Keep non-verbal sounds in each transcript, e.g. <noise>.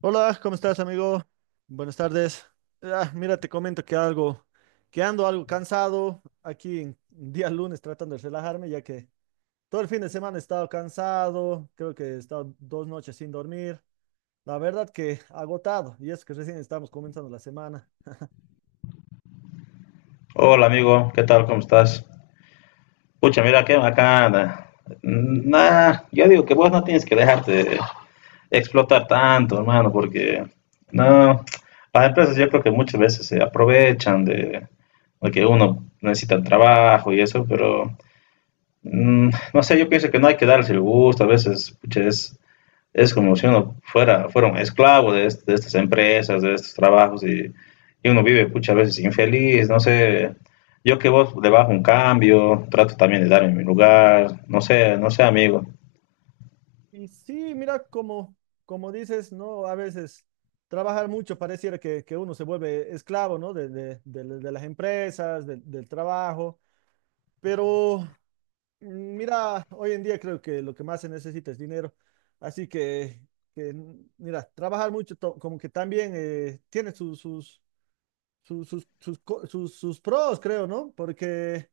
Hola, ¿cómo estás, amigo? Buenas tardes. Mira, te comento que ando algo cansado aquí en día lunes tratando de relajarme, ya que todo el fin de semana he estado cansado, creo que he estado dos noches sin dormir. La verdad que agotado, y es que recién estamos comenzando la semana. Hola amigo, ¿qué tal? ¿Cómo estás? Pucha, mira que acá, nah, yo digo que vos no tienes que dejarte explotar tanto, hermano, porque no, las empresas yo creo que muchas veces se aprovechan de que uno necesita el trabajo y eso, pero no sé, yo pienso que no hay que darse el gusto, a veces, pucha, es como si uno fuera un esclavo de estas empresas, de estos trabajos, y uno vive muchas veces infeliz, no sé, yo que vos le bajo un cambio, trato también de darme mi lugar, no sé, no sé, amigo. Y sí, mira, como dices, ¿no? A veces trabajar mucho pareciera que uno se vuelve esclavo, ¿no? De las empresas, del trabajo, pero... Mira, hoy en día creo que lo que más se necesita es dinero, así que, mira, trabajar mucho como que también tiene sus pros, creo, ¿no? Porque,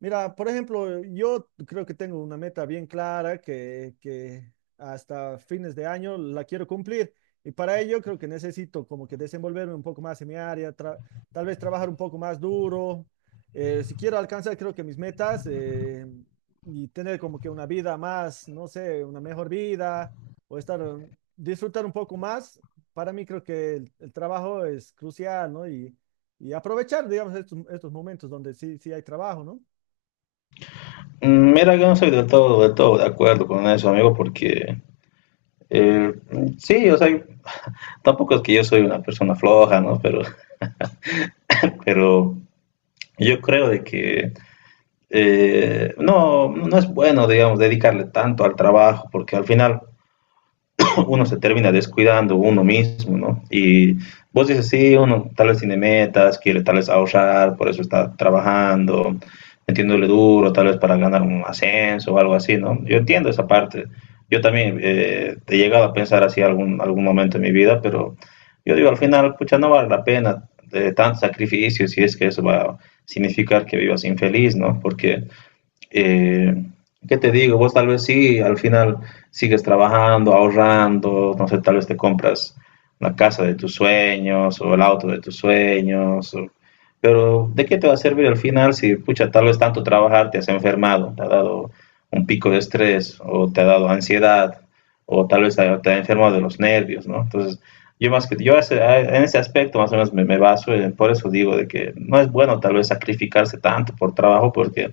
mira, por ejemplo, yo creo que tengo una meta bien clara que hasta fines de año la quiero cumplir. Y para ello creo que necesito como que desenvolverme un poco más en mi área, tal vez trabajar un poco más duro. Si quiero alcanzar, creo que mis metas y tener como que una vida más, no sé, una mejor vida o estar, disfrutar un poco más, para mí creo que el trabajo es crucial, ¿no? Y aprovechar, digamos, estos momentos donde sí, sí hay trabajo, ¿no? Mm, mira, yo no soy del todo de acuerdo con eso, amigo, porque eh, sí, o sea, <laughs> tampoco es que yo soy una persona floja, ¿no? Pero, <laughs> pero yo creo de que no es bueno, digamos, dedicarle tanto al trabajo, porque al final uno se termina descuidando uno mismo, ¿no? Y vos dices, sí, uno tal vez tiene metas, quiere tal vez ahorrar, por eso está trabajando, metiéndole duro, tal vez para ganar un ascenso o algo así, ¿no? Yo entiendo esa parte. Yo también he llegado a pensar así algún momento en mi vida, pero yo digo, al final, pucha, no vale la pena de tanto sacrificio si es que eso va a significar que vivas infeliz, ¿no? Porque eh, ¿qué te digo? Vos tal vez sí, al final sigues trabajando, ahorrando, no sé, tal vez te compras la casa de tus sueños o el auto de tus sueños, o pero ¿de qué te va a servir al final si, pucha, tal vez tanto trabajar te has enfermado, te ha dado un pico de estrés o te ha dado ansiedad o tal vez te ha enfermado de los nervios, ¿no? Entonces, yo más que yo en ese aspecto más o menos me baso, por eso digo de que no es bueno tal vez sacrificarse tanto por trabajo porque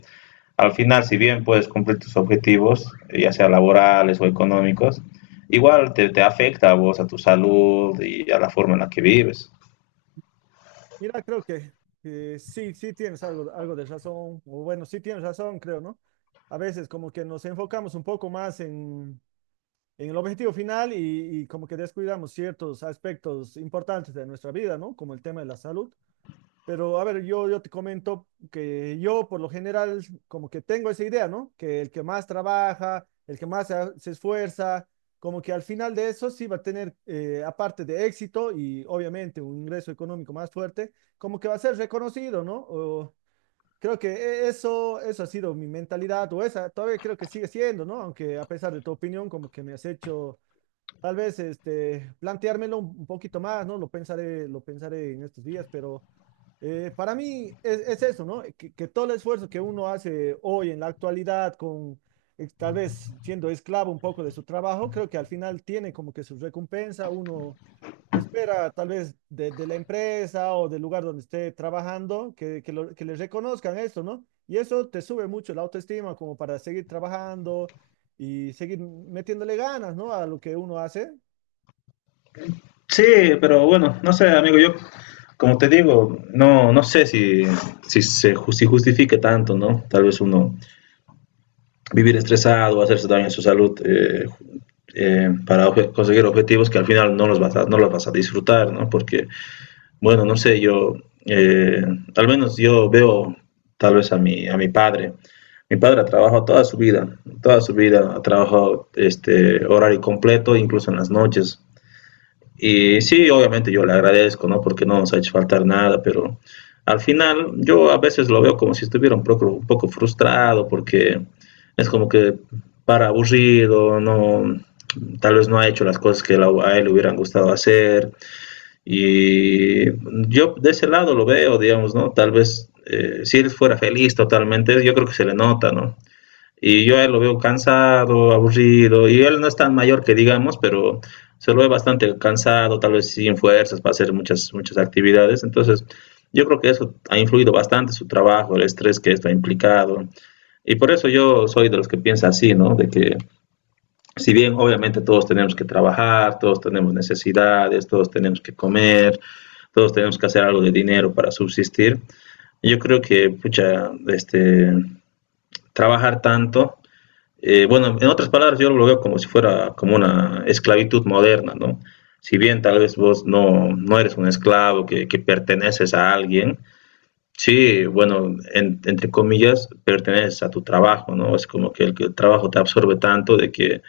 al final, si bien puedes cumplir tus objetivos, ya sea laborales o económicos, igual te afecta a vos, a tu salud y a la forma en la que vives. Mira, creo que sí, sí tienes algo de razón, o bueno, sí tienes razón, creo, ¿no? A veces como que nos enfocamos un poco más en el objetivo final y como que descuidamos ciertos aspectos importantes de nuestra vida, ¿no? Como el tema de la salud. Pero a ver, yo te comento que yo por lo general como que tengo esa idea, ¿no? Que el que más trabaja, el que más se esfuerza, como que al final de eso sí va a tener, aparte de éxito y obviamente un ingreso económico más fuerte, como que va a ser reconocido, ¿no? O creo que eso, eso ha sido mi mentalidad o esa, todavía creo que sigue siendo, ¿no? Aunque a pesar de tu opinión, como que me has hecho tal vez este, planteármelo un poquito más, ¿no? Lo pensaré en estos días, pero para mí es eso, ¿no? Que todo el esfuerzo que uno hace hoy en la actualidad, con tal vez siendo esclavo un poco de su trabajo, creo que al final tiene como que su recompensa. Uno espera tal vez de la empresa o del lugar donde esté trabajando que le reconozcan esto, ¿no? Y eso te sube mucho la autoestima como para seguir trabajando y seguir metiéndole ganas, ¿no? A lo que uno hace. Sí, pero bueno, no sé, amigo, yo, como te digo, no, no sé si se si justifique tanto, ¿no? Tal vez uno vivir estresado, hacerse daño en su salud para conseguir objetivos que al final no los vas no los vas a disfrutar, ¿no? Porque bueno, no sé, yo, eh, al menos yo veo tal vez a a mi padre. Mi padre ha trabajado toda su vida ha trabajado este horario completo, incluso en las noches. Y sí, obviamente yo le agradezco, ¿no? Porque no nos ha hecho faltar nada, pero al final yo a veces lo veo como si estuviera un un poco frustrado, porque es como que para aburrido, no, tal vez no ha hecho las cosas que a él le hubieran gustado hacer y yo de ese lado lo veo, digamos, ¿no? Tal vez si él fuera feliz totalmente, yo creo que se le nota, ¿no? Y yo a él lo veo cansado, aburrido, y él no es tan mayor que digamos, pero se lo ve bastante cansado, tal vez sin fuerzas para hacer muchas, muchas actividades. Entonces, yo creo que eso ha influido bastante su trabajo, el estrés que esto ha implicado. Y por eso yo soy de los que piensa así, ¿no? De que si bien obviamente todos tenemos que trabajar, todos tenemos necesidades, todos tenemos que comer, todos tenemos que hacer algo de dinero para subsistir, yo creo que, pucha, este, trabajar tanto, bueno, en otras palabras yo lo veo como si fuera como una esclavitud moderna, ¿no? Si bien tal vez vos no, no eres un esclavo que perteneces a alguien, sí, bueno, entre comillas, perteneces a tu trabajo, ¿no? Es como que que el trabajo te absorbe tanto de que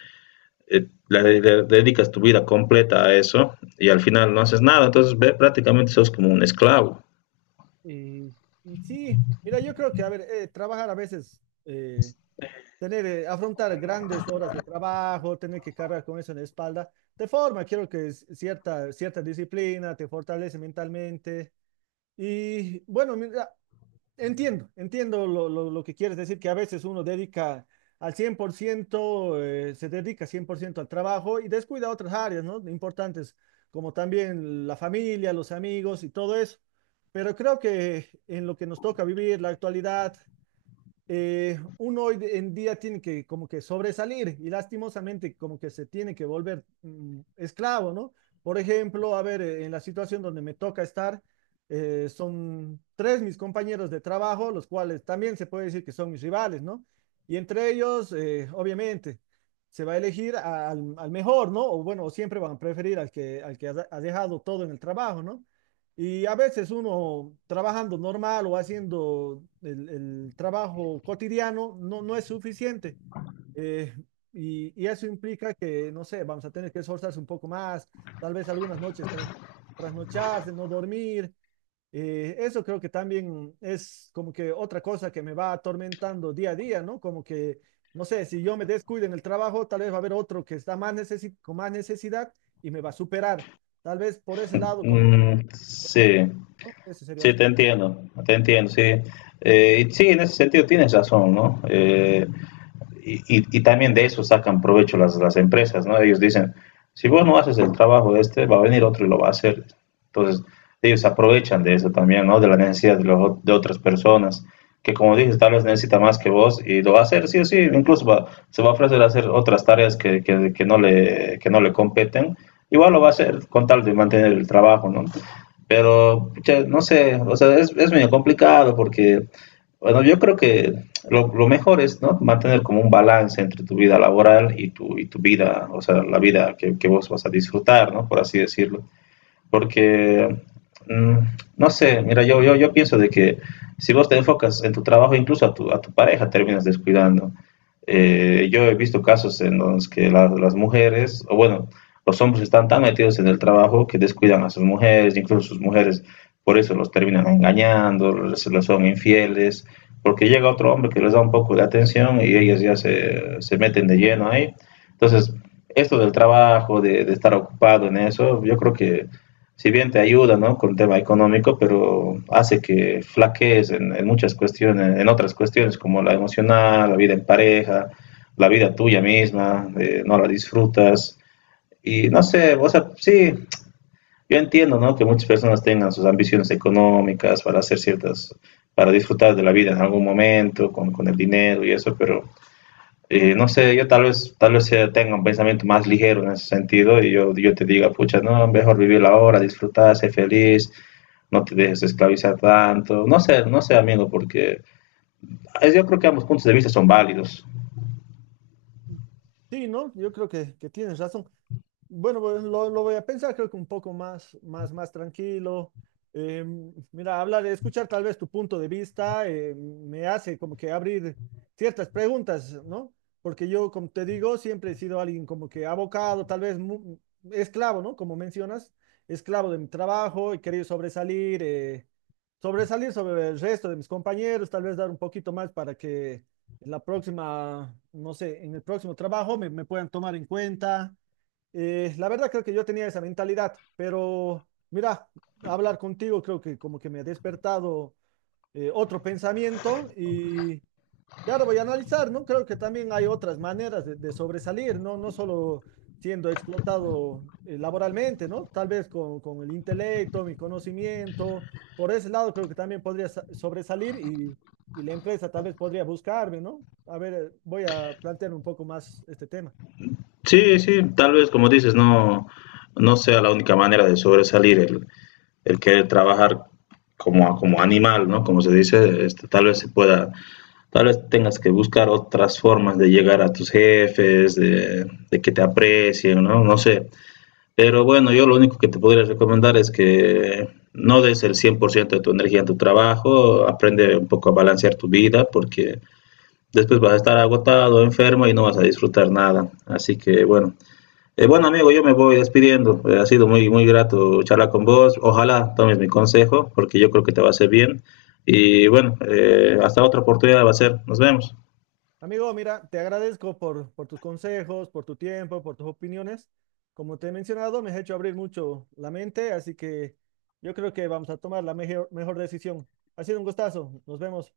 le dedicas tu vida completa a eso y al final no haces nada, entonces ve, prácticamente sos como un esclavo. Y, y sí, mira, yo creo que, a ver, trabajar a veces, afrontar grandes horas de trabajo, tener que cargar con eso en la espalda, te forma, quiero que es cierta, cierta disciplina, te fortalece mentalmente. Y bueno, mira, entiendo lo que quieres decir, que a veces uno dedica al 100%, se dedica 100% al trabajo y descuida otras áreas, ¿no? Importantes, como también la familia, los amigos y todo eso. Pero creo que en lo que nos toca vivir, la actualidad, uno hoy en día tiene que como que sobresalir y lastimosamente como que se tiene que volver esclavo, ¿no? Por ejemplo, a ver, en la situación donde me toca estar, son tres mis compañeros de trabajo, los cuales también se puede decir que son mis rivales, ¿no? Y entre ellos, obviamente, se va a elegir al mejor, ¿no? O bueno, siempre van a preferir al que ha dejado todo en el trabajo, ¿no? Y a veces uno trabajando normal o haciendo el trabajo cotidiano no es suficiente. Eh, y, y eso implica que, no sé, vamos a tener que esforzarse un poco más, tal vez algunas noches trasnocharse, no dormir, eso creo que también es como que otra cosa que me va atormentando día a día, ¿no? Como que, no sé, si yo me descuido en el trabajo, tal vez va a haber otro que está más con más necesidad y me va a superar. Tal vez por ese lado como que, Mm, ah, no, sí, no, ese sería sí, otro. Te entiendo, sí. Sí, en ese sentido tienes razón, ¿no? También de eso sacan provecho las empresas, ¿no? Ellos dicen, si vos no haces el trabajo de este, va a venir otro y lo va a hacer. Entonces, ellos aprovechan de eso también, ¿no? De la necesidad de otras personas, que como dices, tal vez necesita más que vos y lo va a hacer, sí o sí, incluso va, se va a ofrecer a hacer otras tareas que no le competen, igual lo va a hacer con tal de mantener el trabajo, ¿no? Pero, no sé, o sea, es medio complicado porque bueno, yo creo que lo mejor es, ¿no? Mantener como un balance entre tu vida laboral y y tu vida, o sea, la vida que vos vas a disfrutar, ¿no? Por así decirlo porque, mm, no sé, mira, yo pienso de que si vos te enfocas en tu trabajo, incluso a a tu pareja terminas descuidando. Yo he visto casos en los que las mujeres, o bueno, los hombres están tan metidos en el trabajo que descuidan a sus mujeres, incluso sus mujeres por eso los terminan engañando, se los son infieles, porque llega otro hombre que les da un poco de atención y ellas ya se meten de lleno ahí. Entonces, esto del trabajo, de estar ocupado en eso, yo creo que si bien te ayuda, ¿no? Con el tema económico, pero hace que flaquees en muchas cuestiones, en otras cuestiones como la emocional, la vida en pareja, la vida tuya misma, no la disfrutas. Y no sé, o sea, sí, yo entiendo, ¿no? Que muchas personas tengan sus ambiciones económicas para hacer ciertas, para disfrutar de la vida en algún momento, con el dinero y eso, pero no sé, yo tal vez tenga un pensamiento más ligero en ese sentido y yo te diga, pucha, no, mejor vivir la hora, disfrutar, ser feliz, no te dejes esclavizar tanto. No sé, no sé, amigo, porque yo creo que ambos puntos de vista son válidos. Sí, ¿no? Yo creo que tienes razón. Bueno, pues lo voy a pensar, creo que un poco más tranquilo. Eh, Mira, hablar, escuchar tal vez tu punto de vista me hace como que abrir ciertas preguntas, ¿no? Porque yo, como te digo, siempre he sido alguien como que abocado, tal vez esclavo, ¿no? Como mencionas, esclavo de mi trabajo, he querido sobresalir, sobresalir sobre el resto de mis compañeros, tal vez dar un poquito más para que en la próxima, no sé, en el próximo trabajo me puedan tomar en cuenta, la verdad creo que yo tenía esa mentalidad, pero mira, hablar contigo creo que como que me ha despertado otro pensamiento y ahora voy a analizar, ¿no? Creo que también hay otras maneras de sobresalir, ¿no? No solo siendo explotado laboralmente, ¿no? Tal vez con el intelecto, mi conocimiento, por ese lado creo que también podría sobresalir y la empresa tal vez podría buscarme, ¿no? A ver, voy a plantear un poco más este tema. Sí, sí, tal vez como dices, no, no sea la única manera de sobresalir el querer trabajar como, como animal, ¿no? Como se dice, este, tal vez se pueda tal vez tengas que buscar otras formas de llegar a tus jefes, de que te aprecien, ¿no? No sé. Pero bueno, yo lo único que te podría recomendar es que no des el 100% de tu energía en tu trabajo, aprende un poco a balancear tu vida porque después vas a estar agotado, enfermo y no vas a disfrutar nada. Así que bueno, bueno amigo, yo me voy despidiendo. Ha sido muy, muy grato charlar con vos. Ojalá tomes mi consejo porque yo creo que te va a hacer bien. Y bueno, hasta otra oportunidad va a ser. Nos vemos. Amigo, mira, te agradezco por tus consejos, por tu tiempo, por tus opiniones. Como te he mencionado, me has hecho abrir mucho la mente, así que yo creo que vamos a tomar la mejor decisión. Ha sido un gustazo. Nos vemos.